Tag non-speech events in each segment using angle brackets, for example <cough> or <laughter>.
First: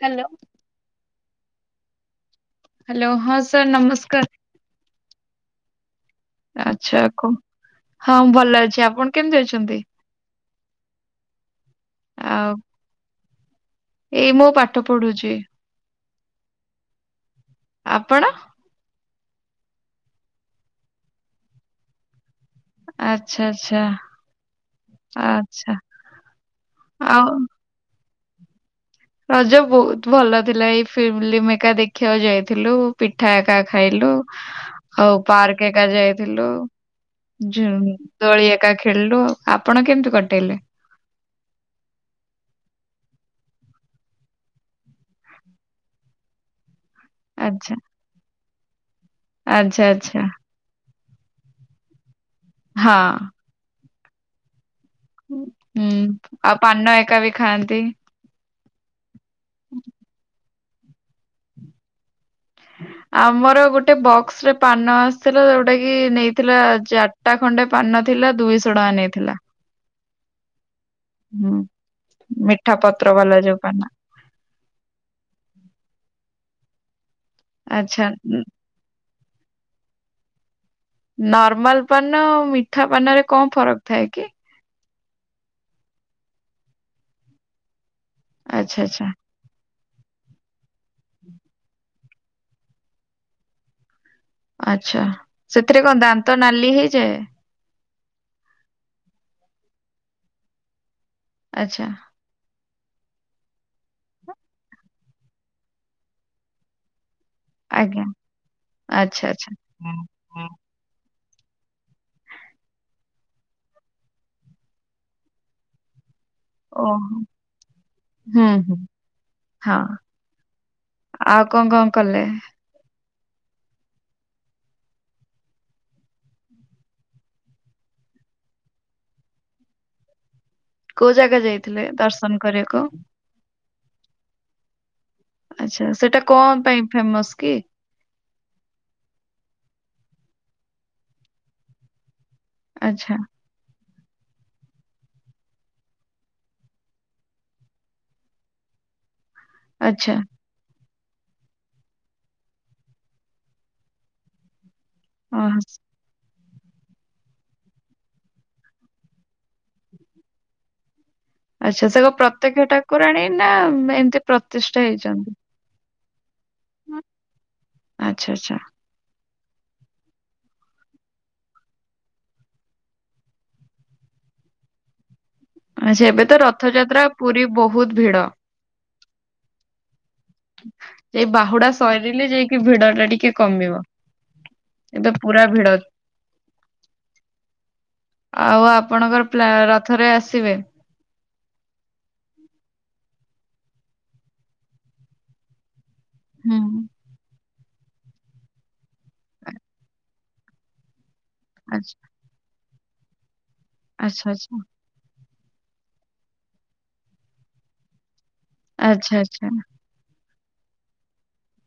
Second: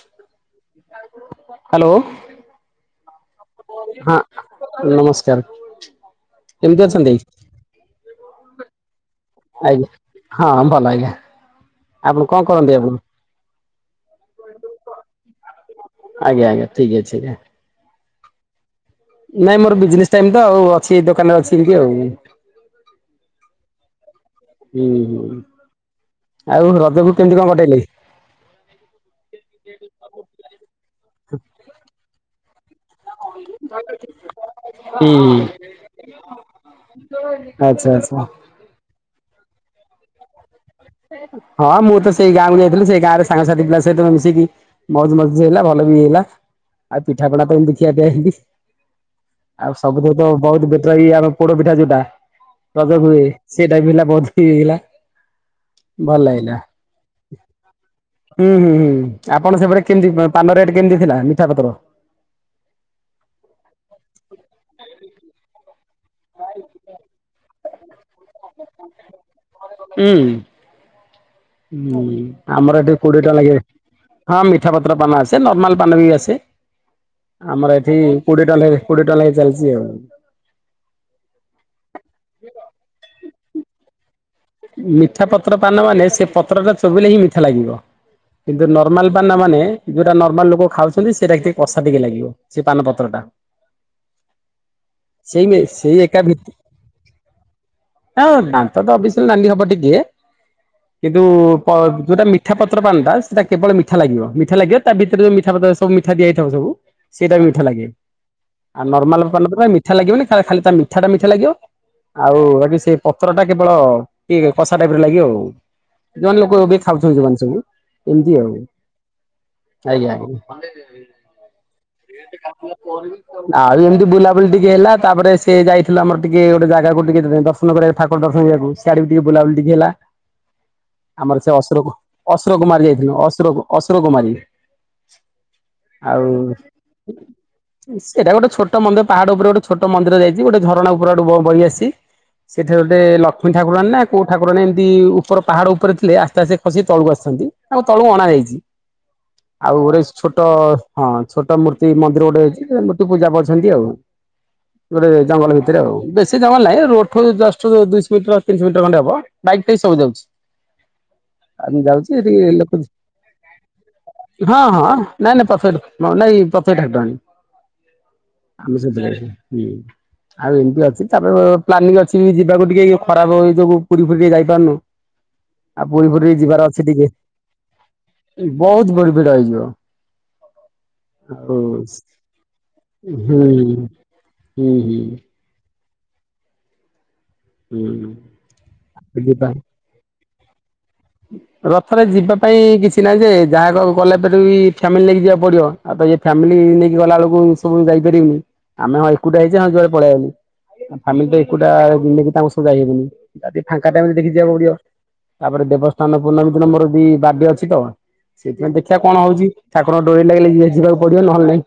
Hello hello. Hello ହଁ sir ହଁ ନମସ୍କାର ନମସ୍କାର। କେମିତି ଆଚ୍ଛା ଅଛନ୍ତି? କ। ହଁ ଭଲ ଅଛି ଆପଣ କେମିତି ଅଛନ୍ତି? ଆଜ୍ଞା ହଁ ଭଲ ଆଜ୍ଞା ଆପଣ କଣ ଆଉ କରନ୍ତି ଆପଣ ଏଇ ମୁ ପାଠ ପଢୁଚି। ଆଜ୍ଞା ଆଜ୍ଞା ଠିକ ଅଛି ଆଜ୍ଞା। ଆପଣ ନାଇଁ ମୋର ବିଜନେସ ଟାଇମ ତ ଆଉ ଅଛି ଦୋକାନରେ ଅଛି ଏମିତି ଆଉ। ଆଚ୍ଛା ଆଚ୍ଛା। ହୁଁ ହୁଁ ଆଚ୍ଛା ଆଉ ରଜକୁ ଆଉ କେମତି କଣ କଟେଇଲେ? ରଜ ବହୁତ ଭଲ ଥିଲା ଏଇ ଫିଲ୍ମ ଏକା ଦେଖିବାକୁ ଯାଇଥିଲୁ ପିଠା ଏକା ଖାଇଲୁ। ଆଉ ହୁଁ ପାର୍କ ଏକା ଯାଇଥିଲୁ ଆଚ୍ଛା ଆଚ୍ଛା ଦଳି ଏକା ଖେଳିଲୁ ଆଉ ଆପଣ କେମିତି କଟେଇଲେ? ହଁ ମୁଁ ତ ସେଇ ଗାଁକୁ ଯାଇଥିଲି ସେଇ ଗାଁରେ ସାଙ୍ଗସାଥି ପିଲା ସହିତ ମିଶିକି। ମଜ ମଜଜି ହେଲା ଭଲ ବି ହେଲା। ଆଉ ପିଠା ପଣା ତ ଏମିତି ଆଚ୍ଛା ଖିଆ ପିଆ ଏମିତି ଆଉ ଆଚ୍ଛା ଆଚ୍ଛା ସବୁଥିତ ବହୁତ ଆମ ପୋଡ ପିଠା ଯୋଉଟା ରଜ ହୁଏ ହଁ। ସେଇଟା ବି ହେଲା ବହୁତ ଇ ହେଇଗଲା। ହୁଁ ଆଉ ପାନ ଏକା ବି ଖାଆନ୍ତି। ହୁଁ ହୁଁ ହୁଁ ଆପଣ ସେପଟେ କେମିତି ପାନ ରେଟ୍ କେମିତି ଥିଲା ମିଠା ପତ୍ର ଆମର ଗୋଟେ ବକ୍ସ ରେ ପାନ ଆସିଥିଲା ଯୋଉଟା କି ନେଇଥିଲା ଜ ଖଟା ଖଣ୍ଡେ ପାନ ନ ଥିଲା ଦୁଇଶହ ଟଙ୍କା ନେଇଥିଲା ହୁଁ ହୁଁ ମିଠା ଆମର ଏଠିକି ପତ୍ର କୋଡିଏ ଟା ବାଲା ଲାଗିବ ଯୋଉ ପାନ ହଁ ମିଠା ପତ୍ର ପାନ ଆସେ ନର୍ମାଲ ପାନ ବି ଆସେ ଆମର ଏଠି ଆଚ୍ଛା କୋଡ଼ିଏ ଟା ଲେ କୋଡିଏ ଟଙ୍କା ଲେଖା ଚାଲିଛି ଆଉ ନର୍ମାଲ ପାନ ମିଠା ପାନରେ କଣ ଫରକ ଥାଏ କି? ମିଠା ପତ୍ର ପାନ ମାନେ ସେ ପତ୍ର ଟା ଚୋବେଇଲେ ହିଁ ମିଠା ଲାଗିବ। କିନ୍ତୁ ଆଚ୍ଛା ଆଚ୍ଛା ନର୍ମାଲ ପାନା ମାନେ ଯୋଉଟା ନର୍ମାଲ ଲୋକ ଖାଉଛନ୍ତି ସେଇଟା ଟିକେ କଷା ଟିକେ ଲାଗିବ ସେ ପାନପତ୍ର ଟା। ଆଚ୍ଛା ସେଥିରେ କଣ ଦାନ୍ତ ନାଲି ହେଇଯାଏ? ହ ଦାନ୍ତ ତ ଅବିସ ନାଲି ହବ ଟିକିଏ କିନ୍ତୁ ପ ଆଚ୍ଛା ଯୋଉଟା ମି ମିଠାପତ୍ର ପାନଟା ସେଟା କେବଳ ମିଠା ଲାଗିବ ମିଠା ଲାଗେ ତା ଭିତରେ ଯୋଉ ମିଠା ପତ୍ର ସବୁ ମିଠା ଦିଆହେଇଥିବ ସବୁ ସେଇଟା ବି ମିଠା ଲାଗେ ଆଜ୍ଞା ଆ ଆଚ୍ଛା ନର୍ମାଲ ଆଚ୍ଛା ପାନପତ୍ର ମିଠା ଲାଗିବନି ଖା ଖାଲି ତା ମିଠା ଟା ମିଠା ଲାଗିବ ଆଉ ବାକି ସେ ପତ୍ର ଟା କେବଳ ଠା ଟିକିଏ କଷା ଟାଇପ ର ଲାଗିବ ଆଉ। ଜଣେ ଲୋକ ଏବେ ଓହୋ ଖାଉଛନ୍ତି ଯୋଉମାନେ ସବୁ ଏମିତି ହୁଁ ଆଉ। ହୁଁ ହଁ ଆଜ୍ଞା ଆଜ୍ଞା ଆଉ କଣ କଣ କଲେ ଆଉ ଏମିତି ବୁଲାବୁଲି ଟିକେ ହେଲା ତାପରେ ସେ ଯାଇଥିଲା ଆମର ଟିକେ ଗୋଟେ ଜାଗାକୁ ଟିକେ ଦର୍ଶନ କରିବାକୁ ଠାକୁର ଦର୍ଶନ କରିବାକୁ। ସିଆଡେବି ଟିକେ ବୁଲାବୁଲି ଟିକେ ହେଲା କୋଉ ଆମର ଜାଗା ସେ ଯାଇଥିଲେ ଅସୁରକୁ ଦର୍ଶନ ଅସୁର କରିବାକୁ କୁମାରି ଯାଇଥିଲୁ ଅସୁରକୁ। ଅସୁରକୁମାରୀ। ଆଚ୍ଛା ସେଟା କଣ ପାଇଁ ଫେମସ କି? ସେଇଟା ଗୋଟେ ଛୋଟ ମନ୍ଦିର ପାହାଡ ଉପରେ ଗୋଟେ ଛୋଟ ମନ୍ଦିର ଯାଇଛି ଗୋଟେଝରଣା ଉପର ଆଡୁ ବହି ଆସିଛି। ସେଠାରେ ଗୋଟେ ଆଚ୍ଛା ଲ କ୍ଷ୍ମୀ ଠାକୁରାଣୀ ନା କୋଉ ଠାକୁରାଣୀ ଏମିତି ଉପରହାଡ଼ ଉପରେ ଥିଲେ ଆସ୍ତେ ଆସ୍ତେ ଖସିକି ତଳକୁ ଆସିଛନ୍ତି ଆଉ ତଳକୁ ଅଣାଯାଇଛି। <inaudible> ଆଉ ଗୋଟେ ଆଚ୍ଛା ଛୋଟ ହଁ ଛୋଟ ମୂର୍ତ୍ତି ମନ୍ଦିର ଗୋଟେ ଅଛି ମୂର୍ତ୍ତି ପୂଜା ପାଉଛନ୍ତି ଆଉ। ଗୋଟେ ଜଙ୍ଗଲ ଓହୋ ଭିତରେ ଆଉ ବେଶୀ ଜଙ୍ଗଲ ନାହିଁ ରୋଡ ଠୁ ଜଷ୍ଟ ଦୁଇସ ମିଟର ତିିନିସ ମିଟର ଖଣ୍ଡେ ହବ ବାଇକ ଫାଇକ ସବୁ ଯାଉଛି। ଆମେ ଆଚ୍ଛା ସେ କଣ ଯାଉଛି ଟିକେ ପ୍ରତ୍ୟକ୍ଷ ଲୋକ ଠାକୁରାଣୀ ନା ଏମିତି ହଁ ପ୍ରତିଷ୍ଠା ହଁ ହେଇଛନ୍ତି? ନାଇଁ ନାଇଁ ପରଫେକ୍ଟ କଣ ନାଇ ଏ ପ୍ରତ୍ୟ ଠାକୁରାଣୀ ଆଚ୍ଛା ଆଚ୍ଛା ଆମେ ଯେତେବେଳେ ଆଉ ଏମିତି ଅଛି ତାପରେ ପ୍ଲାନିଂ ଅଛି ଯିବାକୁ ଟିକେ ଇ ଖରାପ ଏଇ ଯୋଗୁଁ ପୁରୀ ଫୁରୀ ଟିକେ ଯାଇପାରୁନୁ। ଆଉ ଆଚ୍ଛା ପୁରୀ ଏବେ ଫୁରୀ ତ ଯିବାର ଅଛି ରଥଯାତ୍ରା ଟିକେ ପୁରୀ ବହୁତ ଭିଡ। ବହୁତ ବଡ ଭିଡ ହେଇଯିବ। ଏଇ ଆଉ ବାହୁଡା ହୁଁ ସରିଲେ ଯାଇକି ଭିଡ ଟା ଟିକେ ହୁଁ କମିବ। ହୁଁ ଏଇଟା ପୁରା ଭିଡ ହୁଁ ଆଉ ଆପଣଙ୍କର ପ୍ଲା ଯିବା। ରଥରେ ଆସିବେ? ରଥରେ ଯିବା ପାଇଁ କିଛି ନାହିଁ ଯେ ଯାହାର ଗଲାପରେ ବି ଫ୍ୟାମିଲି ନେଇକି ଯିବାକୁ ପଡ଼ିବ। ଆଉ ତ ଇଏ ଫ୍ୟାମିଲି ହୁଁ ନେଇକି ଗଲା ବେଳକୁ ଓପୁରୁକୁ ଯାଇପାରିବୁ ଆମେ ହଁ ଏକୁଟିଆ ହେଇଛୁ ହଁ ଯୁଆଡେ ପଳେଇଆଇବୁ ଫାମିଲି ତ ଏକୁଟିଆ ଆଚ୍ଛା ନେଇକି ତାଙ୍କୁ ସା ଯାଇହେବନି ଯଦି ଫାଙ୍କା ଟାଇମ ଆଚ୍ଛା ଆଚ୍ଛା ଦେଖିଯିବାକୁ ପଡିବ ତାପରେ ଦେବ ସ୍ନାନ ପୂର୍ଣ୍ଣମୀ ଦିନ ମୋର ବି ବାର୍ଡେ ଅଛି ତ ସେଇଥିପାଇଁ ଦେଖିଆ ଆଚ୍ଛା କଣ ଆଚ୍ଛା ହଉଛି। ଠାକୁରଙ୍କ ଡୋରି ଲାଗିଲେ ଯି ଯିବାକୁ ପଡିବ ନହେଲେ ନାଇଁ।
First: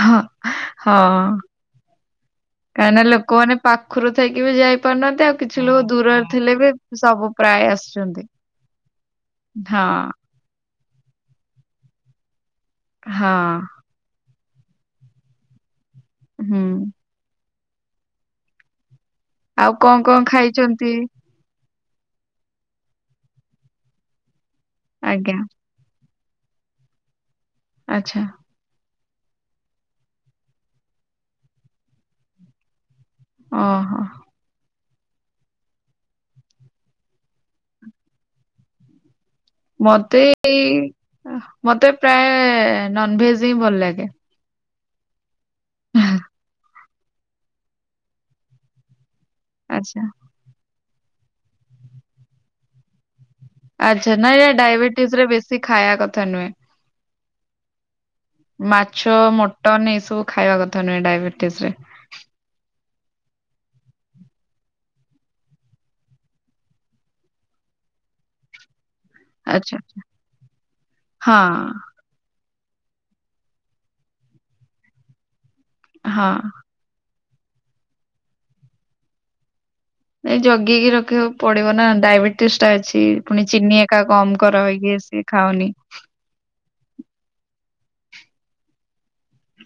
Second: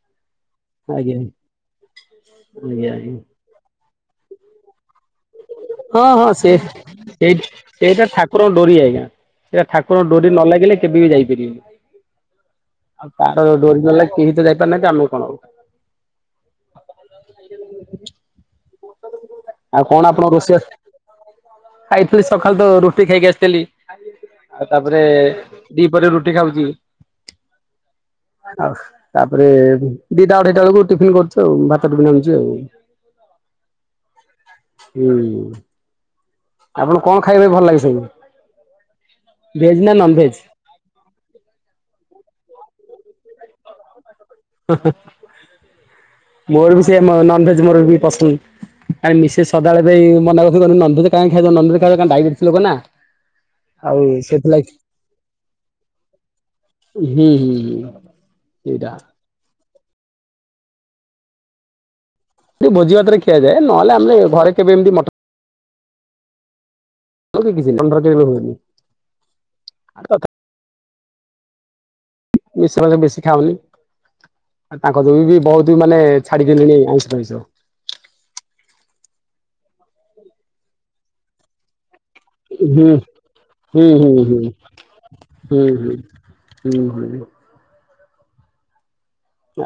ହଃ ହଁ ଆଜ୍ଞା। ଆଜ୍ଞା କାଇଁନା ଆଜ୍ଞା ଲୋକମାନେ ପାଖୁରୁ ଥାଇକି ବି ଯାଇ ପାରୁନାନ୍ତି ଆଉ କିଛି ଲୋକ ହଁ ଦୂରରେ ହଁ ସେ ଥିଲେ ବି ସେଇ ସବୁ ପ୍ରାୟ ଆସୁଛନ୍ତି। ସେଇଆ ଠାକୁର ହଁ ଡୋରି ନ ଲାଗିଲେ କେବେ ବି ଯାଇପାରିବେନି ଆଉ ତାର ହଁ ଡୋରିନଲେ କେହି ତ ଯାଇପାରୁ ନାହାଁନ୍ତି ଆମକୁ କଣ ଆଉ ହୁଁ ଆଉ କଣ ଆପଣଙ୍କ ରୋଷେଇଆ ଖାଇଥିଲି ସଖାଳେ ତ ରୁଟି ଖାଇକି ଆସିଥିଲି ଆଉ ତାପରେ ଆଜ୍ଞା ଦି ପହରେ ରେ ରୁଟି ଖାଉଚି। ଆଛା ଆଉ ତାପରେ ଦିଟା ଅଢେଇଟା ବେଳକୁ ଟିଫିନ କରୁଚୁ ଆଉ ଭାତ ଟିଫିନ୍ ଆଣୁଚି ଆଉ ଓହୋ। ହୁଁ ଆପଣଙ୍କୁ କଣ ଖାଇବା ପାଇଁ ଭଲ ଲାଗେ ସବୁ? ଭେଜ୍ ନା ନନ୍ ମତେ ଭେଜ୍ ଏଇ ଅ ମତେ ପ୍ରାୟ ନନଭେଜ ହିଁ ଭଲ ଲାଗେ। ହ ହ ମୋର ବି ସେ ମ ନନଭେଜ ମୋର ବି ପସନ୍ଦ ଆଇ ମିସେସ ସଦାବେଳେ ଆଚ୍ଛା ପାଇଁ ମନେ ରଖିବ ନନଭେଜ୍ କାଇଁ ଖାଇବ ନନଭେଜ ଖାଇବ କାଇଁ ଡାଇବେଟିସ ଲୋକ ନା। ଆଉ ଆଛା ନାଇଁ ଏ ସେଥିଲାଗି ଡାଇବେଟିସ ରେ ବେଶୀ ଖାଇବା କଥା ନୁହେଁ। ହୁଁ ହୁଁ ହୁଁ। ସେଇଟା। ମାଛ ମଟନ ଏଇସବୁ ଖାଇବା କଥା ନୁହେଁ ଡାଇବେଟିସ ରେ। ଭୋଜି ଭାତରେ ଖିଆଯାଏ ନହଲେ ଆମେ ଘରେ କେବେ ଏମିତି ମଟନ କିଛି <unintelligible> ଆଛା ହଁ। ମିଶ ବେଶି ଖାଉନି ଆଉ ତାଙ୍କ ଯୋଗୁ ବି ବହୁତ ମାନେ ହଁ। ଛାଡିିଦେଲିଣି ଆଇଁଷ <unintelligible> ନାଇଁ ଜଗିକି ରଖିବାକୁ ପଡିବ ନା ଡାଇବେଟି ଇଷ୍ଟା ହୁଁ ଅଛି ପୁଣି ଚିନି ହୁଁ ଏକା ହୁଁ ହୁଁ କମ କର ହୁଁ ହେଇକିଏ ସିଏ ଖାଅନି ହୁଁ। ହୁଁ <unintelligible>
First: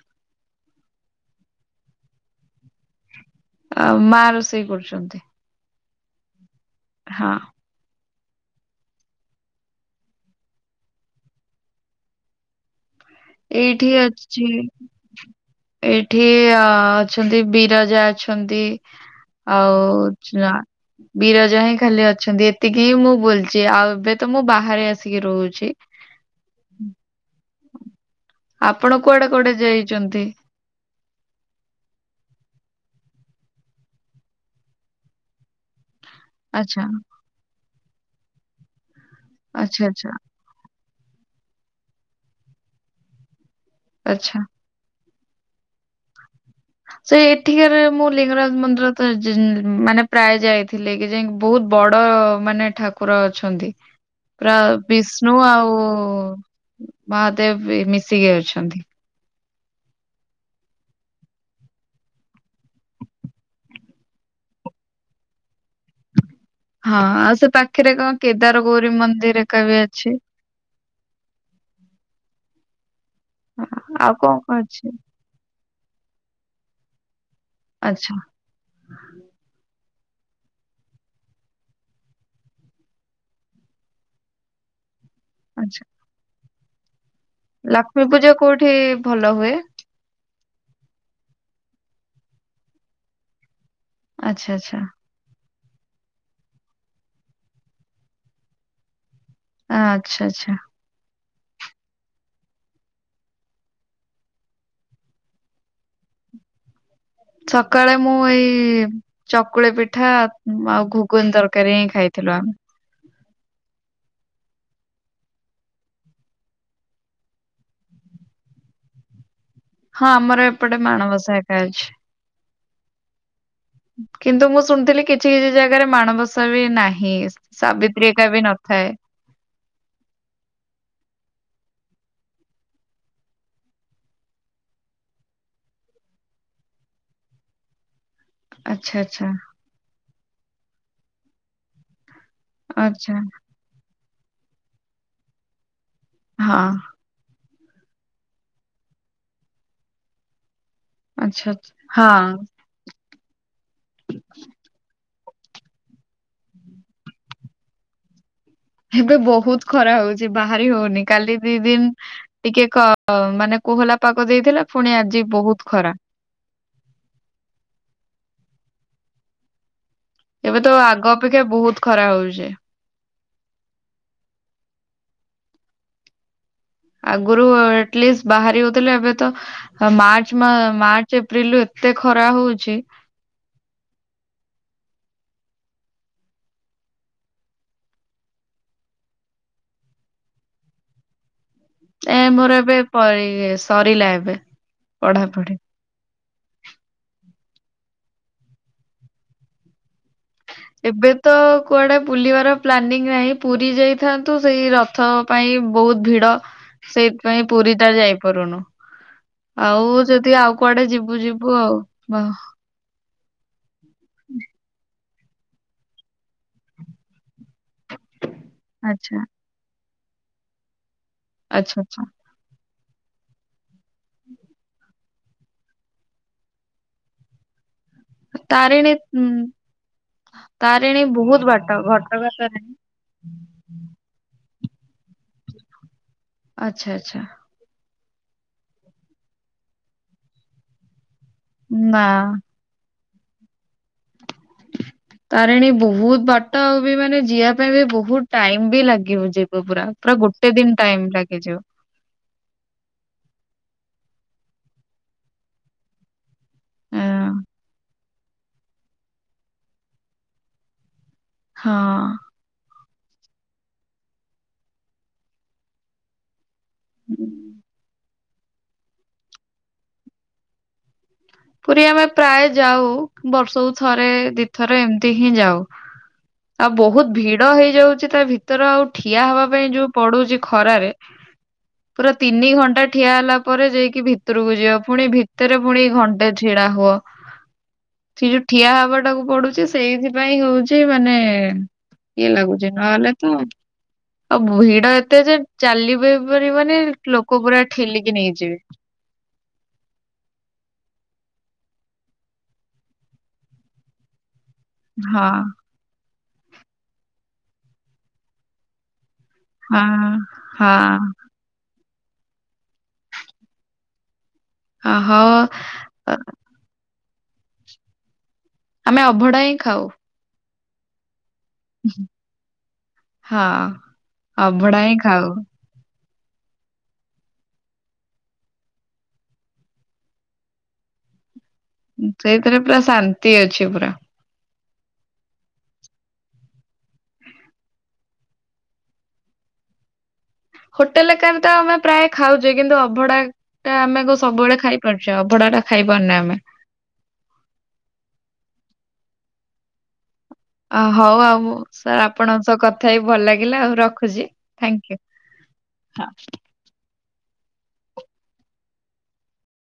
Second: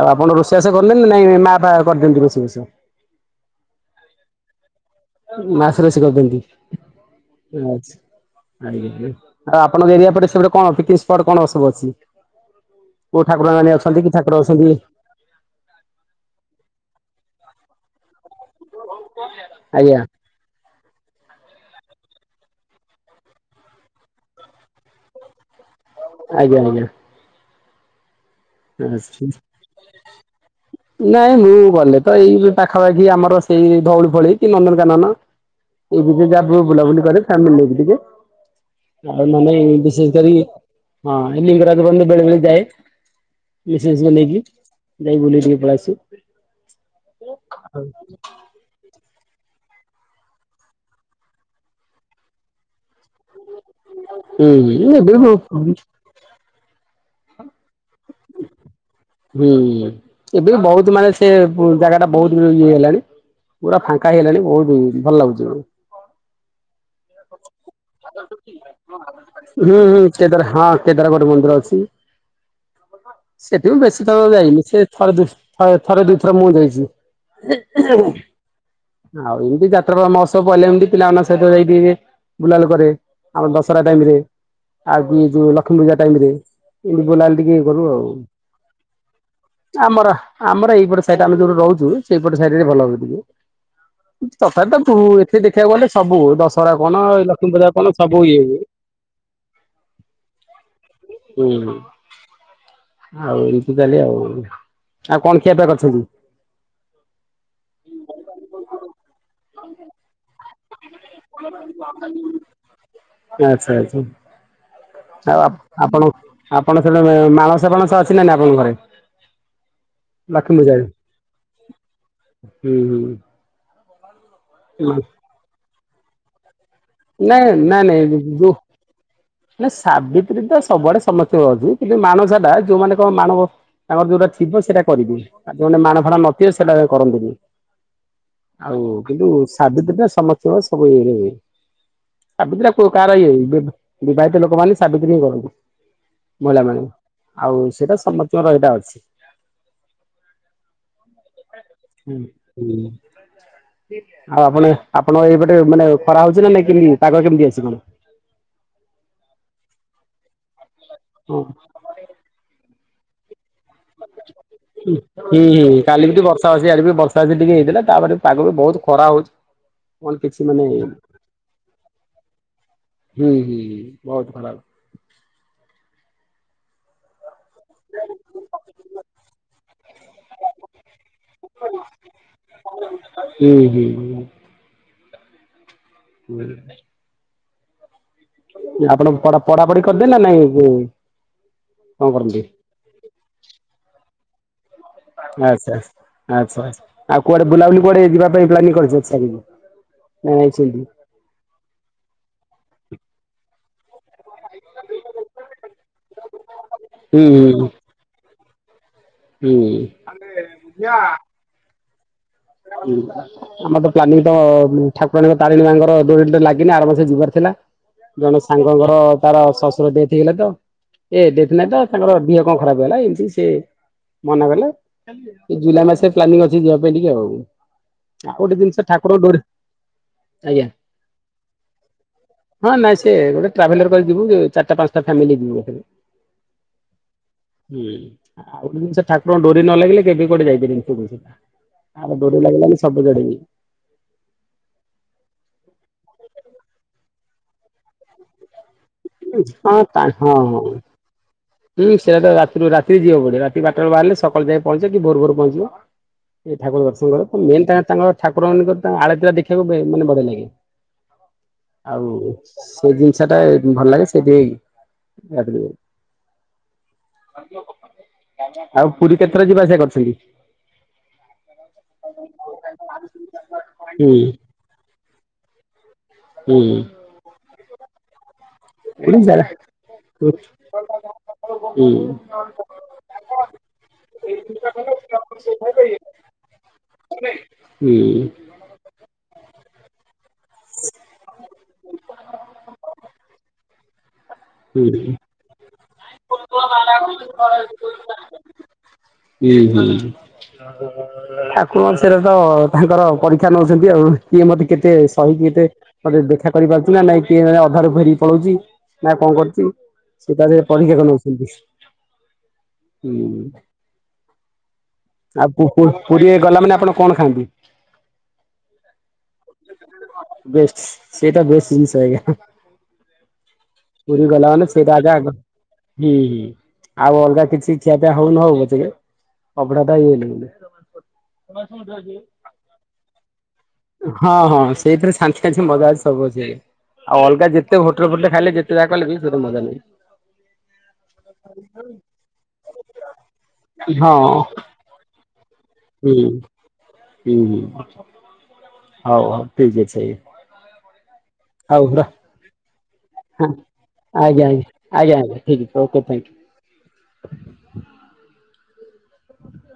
ଆଉ ଆପଣ ରୋଷେଇ ବାସ କରନ୍ତି ନା ନାଇଁ ମା ଫା କରିଦିଅନ୍ତି ରୋଷେଇ ବାସ? ଆ ମା ରୋଷେଇ କରୁଛନ୍ତି। ମାଆସ ରୋଷେଇ କରୁଚନ୍ତି। ହଁ। ଆଛା। ଆ ଆପଣଙ୍କ ଏରିଆ ପଟେ ସେପେଟେ କଣ ପିକନିକ ସ୍ପଟ୍ କଣ ସବୁ ଅଛି? କୋଉ ଠାକୁର ମାନେ ଏଇଠି ଅଛନ୍ତି କି ଠାକୁର ଅଛି ଅଛନ୍ତି? ଏଇଠି ଅ ଅଛନ୍ତି ବିରଜା ଅଛନ୍ତି। ଆଉ ଆଜ୍ଞା ଚା ବିରଜା ହିଁ ଖାଲି ଅଛନ୍ତି ଏତିକି ହିଁ ମୁଁ ବୁଲଚି। ଆଉ ଏବେ ତ ମୁଁ ବାହାରେ ଆସିକି ରହୁଛି। ଆଜ୍ଞା ଆଜ୍ଞା। ଆ ଆପଣ କୁଆଡେ କୁଆଡେ <unintelligible> ଯାଇଛନ୍ତି? ନାଇଁ ମୁଁ ଗଲେ ତ ଏଇ ଯ ପାଖାପାଖି ଆମର ସେଇ ଧଉଳି ଫଉଳି କି ନନ୍ଦନକାନନ। ଏବେ ଜା ଯୋଉ ଆଚ୍ଛା ବୁଲାବୁଲି କରେ ଫ୍ୟାମିଲି ନେଇକି ଟିକେ ଆଉ ମାନେ ଏ ଆଚ୍ଛା ଆଚ୍ଛା ବିଶେଷ କରି ହଁ ଏ ଲିଙ୍ଗରାଜ ବନ୍ଦ ବେଳେ ବେଳେ ଯାଏ। ମିସେସଙ୍କୁ ଆଚ୍ଛା। ନେଇକି ଯାଇ ବୁଲିକି ଟିକେ ପଳେଇଆସିବୁ। ସେ ଏଠିକାରେ ମୁଁ ଲିଙ୍ଗରାଜ ମନ୍ଦିର ତ ଯ ମାନେ ପ୍ରାୟ ଯାଇଥିଲି କି ଯାଇକି ବହୁତ ବଡ ମାନେ ଠାକୁର ଅଛନ୍ତି। ହୁଁ ପୁରା ଏବେ ବି ହୁଁ ବିଷ୍ଣୁ ଆଉ ମହାଦେବ ବି ମିଶିକି ଅଛନ୍ତି। ହୁଁ ହୁଁ ଏବେ ବହୁତ ମାନେ ସେ ଜାଗା ଟା ବହୁତ ଇଏ ହେଲାଣି। ପୁରା ଫାଙ୍କା ହେଇଗଲାଣି ବହୁତ ଭଲ ଲାଗୁଛି ଏବେ। ହଁ ଆଉ ସେ ପାଖରେ କଣ କେଦାର ଗୌରୀ ମନ୍ଦିର ଏକା <unintelligible> ବି ହୁଁ ଅଛି। ହୁଁ କେଦାର ହଁ। କେଦାରଗଡ଼ ମନ୍ଦିର ଅଛି। ସେଠି ମୁଁ ବେଶୀ ଆଉ ସମୟ କଣ କଣ ଯାଇନି ସେ ଅଛି ଥରେ ଦୁ ଥରେ ଦୁଇ ଥର ମୁଁ ଆଚ୍ଛା ଯାଇଛି। ଆଉ ଏମିତି ଯାତ୍ରା ମୋହତ୍ସବ ପଡ଼ିଲେ ଏମିତି ପିଲାମାନଙ୍କ ସହିତ ଯାଇ ଟିକେ ବୁଲାବୁଲି କରେ ଆମର ଦଶହରା ଟାଇମରେ। ଆଉ କି ଯୋଉ ଲକ୍ଷ୍ମୀ ଆଚ୍ଛା। ପୂଜା ଟାଇମରେ ଏମିତି ବୁଲାବୁଲି ଟିକେ କରୁ ଆଉ। ଲକ୍ଷ୍ମୀ ପୂଜା କୋଉଠି ଭଲ ହୁଏ? ଆମର ଆମର ଏଇପଟେ ସାଇରେ ଆମେ ଯୋଉଠି ରହୁଛୁ। ସେଇପଟ ସାଇରେ ଭଲ ହୁଏ ଟିକେ। ଆଚ୍ଛା ତଥାପି ଆଚ୍ଛା ତ ଏଠି ଦେଖିବାକୁ ଗଲେ ସବୁ ଦଶହରା କଣ ଲକ୍ଷ୍ମୀପୂଜା କଣ ସବୁ ଇଏ ହୁଏ। ଆ ଆଛା ଆଛା। ହୁଁ। ଆଉ ଏମିତି ତାହଲେ ଆଉ। ଆଉ କଣ ଖିଆ ପିଆ କରିଛନ୍ତି? ସକାଳେ ମୁଁ ଏଇ ଚକୁଳି ପିଠା ଆଉ ଘୁଗୁନି ତରକାରୀ ହିଁ ଖାଇଥିଲୁ ଆମେ। ଆଚ୍ଛା ଆଚ୍ଛା। ଆଉ ଆପଣ ଆପଣ ସେଟ ମାଣସ ଫଣସ ଅଛି ନା ଆପଣଙ୍କ ଘରେ? ହଁ ଆମର ଲକ୍ଷ୍ମୀ ଏପଟେ ପୂଜାରେ? ମାଣବସା ଏକା ଅଛି। ହୁଁ ହୁଁ। କିନ୍ତୁ ମୁଁ ଶୁଣିଥିଲି କିଛି କିଛି ଜାଗାରେ ମାଣବସା ବି ନାହିଁ। ହଁ ନାଇଁ ନାଇଁ ନାଇଁ ସାବିତ୍ରୀିକା ବି ଯୋଉ ନଥାଏ। ନା ସାବିତ୍ରୀ ତ ସବୁଆଡେ ସମସ୍ତଙ୍କ ଅଛି କିନ୍ତୁ ମାଣବାସାଟା ଯୋଉମାନେ କଣ ମାଣବ ତାଙ୍କର ଯୋଉଟା ଥିବ ସେଇଟା କରିବି ଆଉ ଯୋଉେ ମାଣ ଫାଡ ନଥିବ ସେଇଟା କରନ୍ତିନି। <inaudible> ଆଉ କିନ୍ତୁ ଆଚ୍ଛା ସାବିତ୍ରୀଟା ସମସ୍ତଙ୍କ ସବୁ ଇରେ ହୁଏ। ସାବିତ୍ରୀ କାହାର ଆଚ୍ଛା ଇଏ ବିବାହିତ ଲୋକମାନେ ସାବିତ୍ରୀ ହିଁ କରନ୍ତି ହଁ ମହିଳାମାନେ। ଆଉ ସେଇଟା ସମସ୍ତଙ୍କ ରହଟା ଅଛି। ଆଚ୍ଛା ଆଚ୍ଛା। ହଁ <unintelligible> ଆଉ ଆପଣ ଆପଣ ଏଇପଟେ ମାନେ ଖରା ହଉଛି ନାଇ କେମିତି ପାଗ କେମିତି ଅଛି କଣ? ଏବେ ବହୁତ ଖରା ହଉଛି ବାହାରି ହଉନି କାଲି ହଁ ଦି ଦିନ ଟିକେ କ ମାନେ କୋହଲା ପାଗ ଦେଇଥିଲା। ପୁଣି ଆଜି ହୁଁ ବହୁତ ହୁଁ ଖରା। କାଲି ବି ବର୍ଷା ହସିଛି ଆଡ ବି ବର୍ଷା ଅସିଛି ଟିକେ ହେଇଥିଲା ତାପରେ ପାଗ ବି ବହୁତ ଖରା ହଉଛି। କଣ କିଛି ଏବେ ମାନେ ତ ହୁଁ ଆଗ ଅପେକ୍ଷା ବହୁତ ଖରା ହଉଛେ। ହୁଁ ହୁଁ ହ ବହୁତ <unintelligible> ଆଗରୁ ଆଟଲିଷ୍ଟ ବାହାରି ହଉଥିଲା ଏବେ ତ ଆ ମାର୍ଚ୍ଚ ମାର୍ଚ୍ଚ ଏପ୍ରିଲରୁ ଏତେ ଖରା ହଉଛି। ହୁଁ ହୁଁ ହୁଁ। <unintelligible> ଆପଣ ପଢା ପଢି କରିଦେଲେ ନା ନାଇଁ ଏ କରନ୍ତି ମୋର ଏବେ ସରିଲା ଏବେ। ପଢାପଢି। ଆଛା ଆଛା ଆଉ କୁଆଡେ ବୁଲାବୁଲି କୁଆଡେ ଯିବା ପାଇଁ ପ୍ଲାନିଙ୍ଗ କରିଛ? <unintelligible> ଏବେ ତ କୁଆଡେ ବୁଲିବାର ପ୍ଲାନିଂ ନାହିଁ ପୁରୀ ଯାଇ ଥାନ୍ତୁ ସେଇ ରଥ ପାଇଁ ବହୁତ ଭିଡ ହୁଁ ସେଇଥିପାଇଁ ହୁଁ। ପୁରୀଟା ଯାଇପାରୁନୁ। ହୁଁ ହୁଁ। ଆଉ ଯଦି ଆଉ କୁଆଡେ ଯିବୁ ଯିବୁ ଆଉ ଵ <inaudible> ଆମର ତ ପ୍ଲାନିଂ ତ ଠାକୁରାଣୀ ର ତାରିଣୀ ମା ଙ୍କର ଡୋରୀ ତ ଲାଗିନି ଆର ବର୍ଷ ଯିବାର ଥିଲା। ଜଣେ ସାଙ୍ଗଙ୍କର ଆଚ୍ଛା ତାର ଶଶୁର ଡେଥ ହୋଇଗଲା ତ ଏ ଡେଥ ନାଇଁ ଆଚ୍ଛା ତ ଆଚ୍ଛା। ତାଙ୍କର ଝିଅ କଣ ଖରାପ ହେଇଗଲା ଏନ୍ ସିନତି ସେ ମନା କଲା ଜୁଲାଇ ମାସରେ ପ୍ଲାନିଂ ଅଛି ଯିବା ପାଇଁ ଟିକେ ଆଉ ଆଉ ଗୋଟେ ଜିନିଷ ତାରିଣୀ ଠାକୁରଙ୍କ ଉଁ ଡୋରି ଆଜ୍ଞା ତାରିଣୀ ବହୁତ ବାଟ ଘଟଗାଁ ତାରଣୀ। ଏ ଗୋଟେ ଟଟ୍ରାଭେଲର କରି ଯିବୁ ଚାରଟା ପାଞ୍ଚଟା ଫାମିଲି ଯିବୁ <unintelligible> ଆଛା ଆଛା ହୁଁ ଆଉ ଗୋଟେ ଜିନିଷ ଠାକୁରଙ୍କ ଡୋରି ନ ଲାଗିଲେ କେବେ କୁଆଡେ ଯାଇ ପାରିବେନି <unintelligible> ନା ଆରେ ଡୋରୀ ଲାଗିଲାନି ସବୁ ଜଡେଇବି। ତାରିଣୀ ବହୁତ ବାଟ ଆଉ ବି ମାନେ ଯିଆ ପାଇଁ ବି ବହୁତ ଟାଇମ ବି ଲାଗେ। କେମ ଯିବୁ ହଁ ପୁରା ତା ପୁରା ହଁ ଗୋଟେ ହଁ ଦିନ ଟାଇମ ଲାଗିଯିବ। ହୁଁ ସେଆଟ ରାତିରୁ ରାତିରେ ଯିବ ବଧେ ରାତି ବାରଟା ବାହାରିଲେ ସକାଳ ଯାଇ ପହଞ୍ଚିବ କି ଭୋର ଭୋର ପହଞ୍ଚିବ ଏଇ ଠାକୁର ଏଁ ଦର୍ଶନ କର ମେନ୍ <unintelligible> ତାଙ୍କର ଠାକୁର ମାନଙ୍କ ତା ଆଳତିରା ଦେଖିବାକୁ ବେ ମାନେ ବଢିଆ ଲାଗେ ହଁ। ଆଉ ସେଇ ଜିନିଷ ଟା ଭଲ ଲାଗେ ସେଠି <unintelligible> ଆଉ ପୁରୀ କେତେଥର ଯିବା ଆସିବା କରିଛନ୍ତି? ପୁରୀ ଆମେ ପ୍ରାୟ ଯାଉ ବର୍ଷକୁ ଥରେ ହୁଁ ଦି ଥରେ ଏମିତି ହିଁ ଯାଉ ଆଉ ହୁଁ ବହୁତ ଭିଡ ହେଇଯାଉଚି ତା ଭିତର ଆଉ ପୁରୀ ଠିଆ ଜାଗା ହବା ପାଇଁ ଯୋଉ ହୁଁ ପଡୁଚି ଖରାରେ ପୁରା ହୁଁ ତିନି ଘଣ୍ଟା ଠିଆ ହେଲା ପରେ ଯାଇକି ଭିତରକୁ ଯିବ ଫୁଣି ଭିତରେ ପୁଣି ଘଣ୍ଟେ ଛିଡା ହ ହୁଅ <unintelligible> ଠିଆ ହବାଟାକୁ ପଡୁଚି ସେଇଥିପାଇଁ ହଉଛି ମାନେ ଇଏ ଲାଗୁଛି ନହେଲେ ତ ଆଉ ବ ହୁଁ ଭିଡ ଏତେ ହୁଁ ଯେ ଚାଲିବି ପାରିବନି ଲୋକ ପୁରା ଠେଲିକି ନେଇଯିବେ ହୁଁ ହୁଁ ଠାକୁର ସେର ତ ତାଙ୍କର ପରୀକ୍ଷା ନଉଛନ୍ତି ଆଉ କିଏ ମତେ କେତେ ହଁ ସହିକି ଏତେ <unintelligible> ଦେଖା କରିପାରୁଛୁ ନା ନାଇଁ କିଏ ଅଧାରୁ ଘେରିକି ପଳଉଛି ନା କଣ କର ହଁ ସେ ତା ଦେହରେ ହଁ ପରୀକ୍ଷାକୁ ନଉଛନ୍ତି ହୁଁ ଅ, ହଉ ଆଉ ପୁ ପୁ ଅ, ପୁରୀ ଗଲା ମାନେ ଆପଣ କଣ ଖାଆନ୍ତି? ଆମେ ଅଭଡ଼ା ହିଁ ଖାଉ ବେଶ୍ ସେଇଟା ବେଶ୍ ଜିନିଷ ଏୟା ହଁ ପୁରୀ ଗଲା ମାନେ ଅଭଡା ହିଁ ସେଇଟା ଆକା ଖାଉ ଆଗ ହୁଁ ହୁଁ ଆଉ ଅଲଗା କିଛି ଖିଆ ପିଆ ହଉ ନ ହଉ <unintelligible> ଅବଢ଼ା ତ <inaudible> ସେଇଥିରେ ପୁରା ଶାନ୍ତି ଅଛି ପୁରା ହଁ ହଁ ସେଇଥିରେ ଶାନ୍ତି ଅଛି ମଜା ଅଛି ସବୁ ଅଛି ଆଜ୍ଞା ଆଉ ଅଲଗା ଯେତେ ହୋଟେଲ ଫୋଟେଲ ରେ ଖାଇଲେ ଯେତେ ଯାହା କଲେ ବି ସେ ସବୁ ମଜା ନାହିଁ ହୋଟେଲ ଏକ ତ ଆମେ ପ୍ରାୟ ଖାଉଚେ କିନ୍ତୁ ଅଭଢ଼ା ଟା ଆମେ କଉ ହଁ ସବୁବେଳେ ଖାଇପାରୁଛେ ଅଭଡା ଟା ହୁଁ ଖାଇପାରୁନେ ହୁଁ ଆମେ। ହଁ ହଁ ହଉ ହଉ ଠିକ୍ ଅଛି ଆଜ୍ଞା ଅ ହଉ ଆଉ ବୋ ହଉ ସାର୍ ର ଆପଣଙ୍କ ସହ କ ଥା ହେଇ ଭଲ ଲାଗିଲା ଆଉ ରଖୁଛି ଆଜ୍ଞା ଆଜ୍ଞା ଥାଙ୍କ ଆଜ୍ଞା ଆଜ୍ଞା ଠିକ ଅଛି ଓକେ ୟୁ ଥ୍ୟାଙ୍କ ୟୁ। ହଁ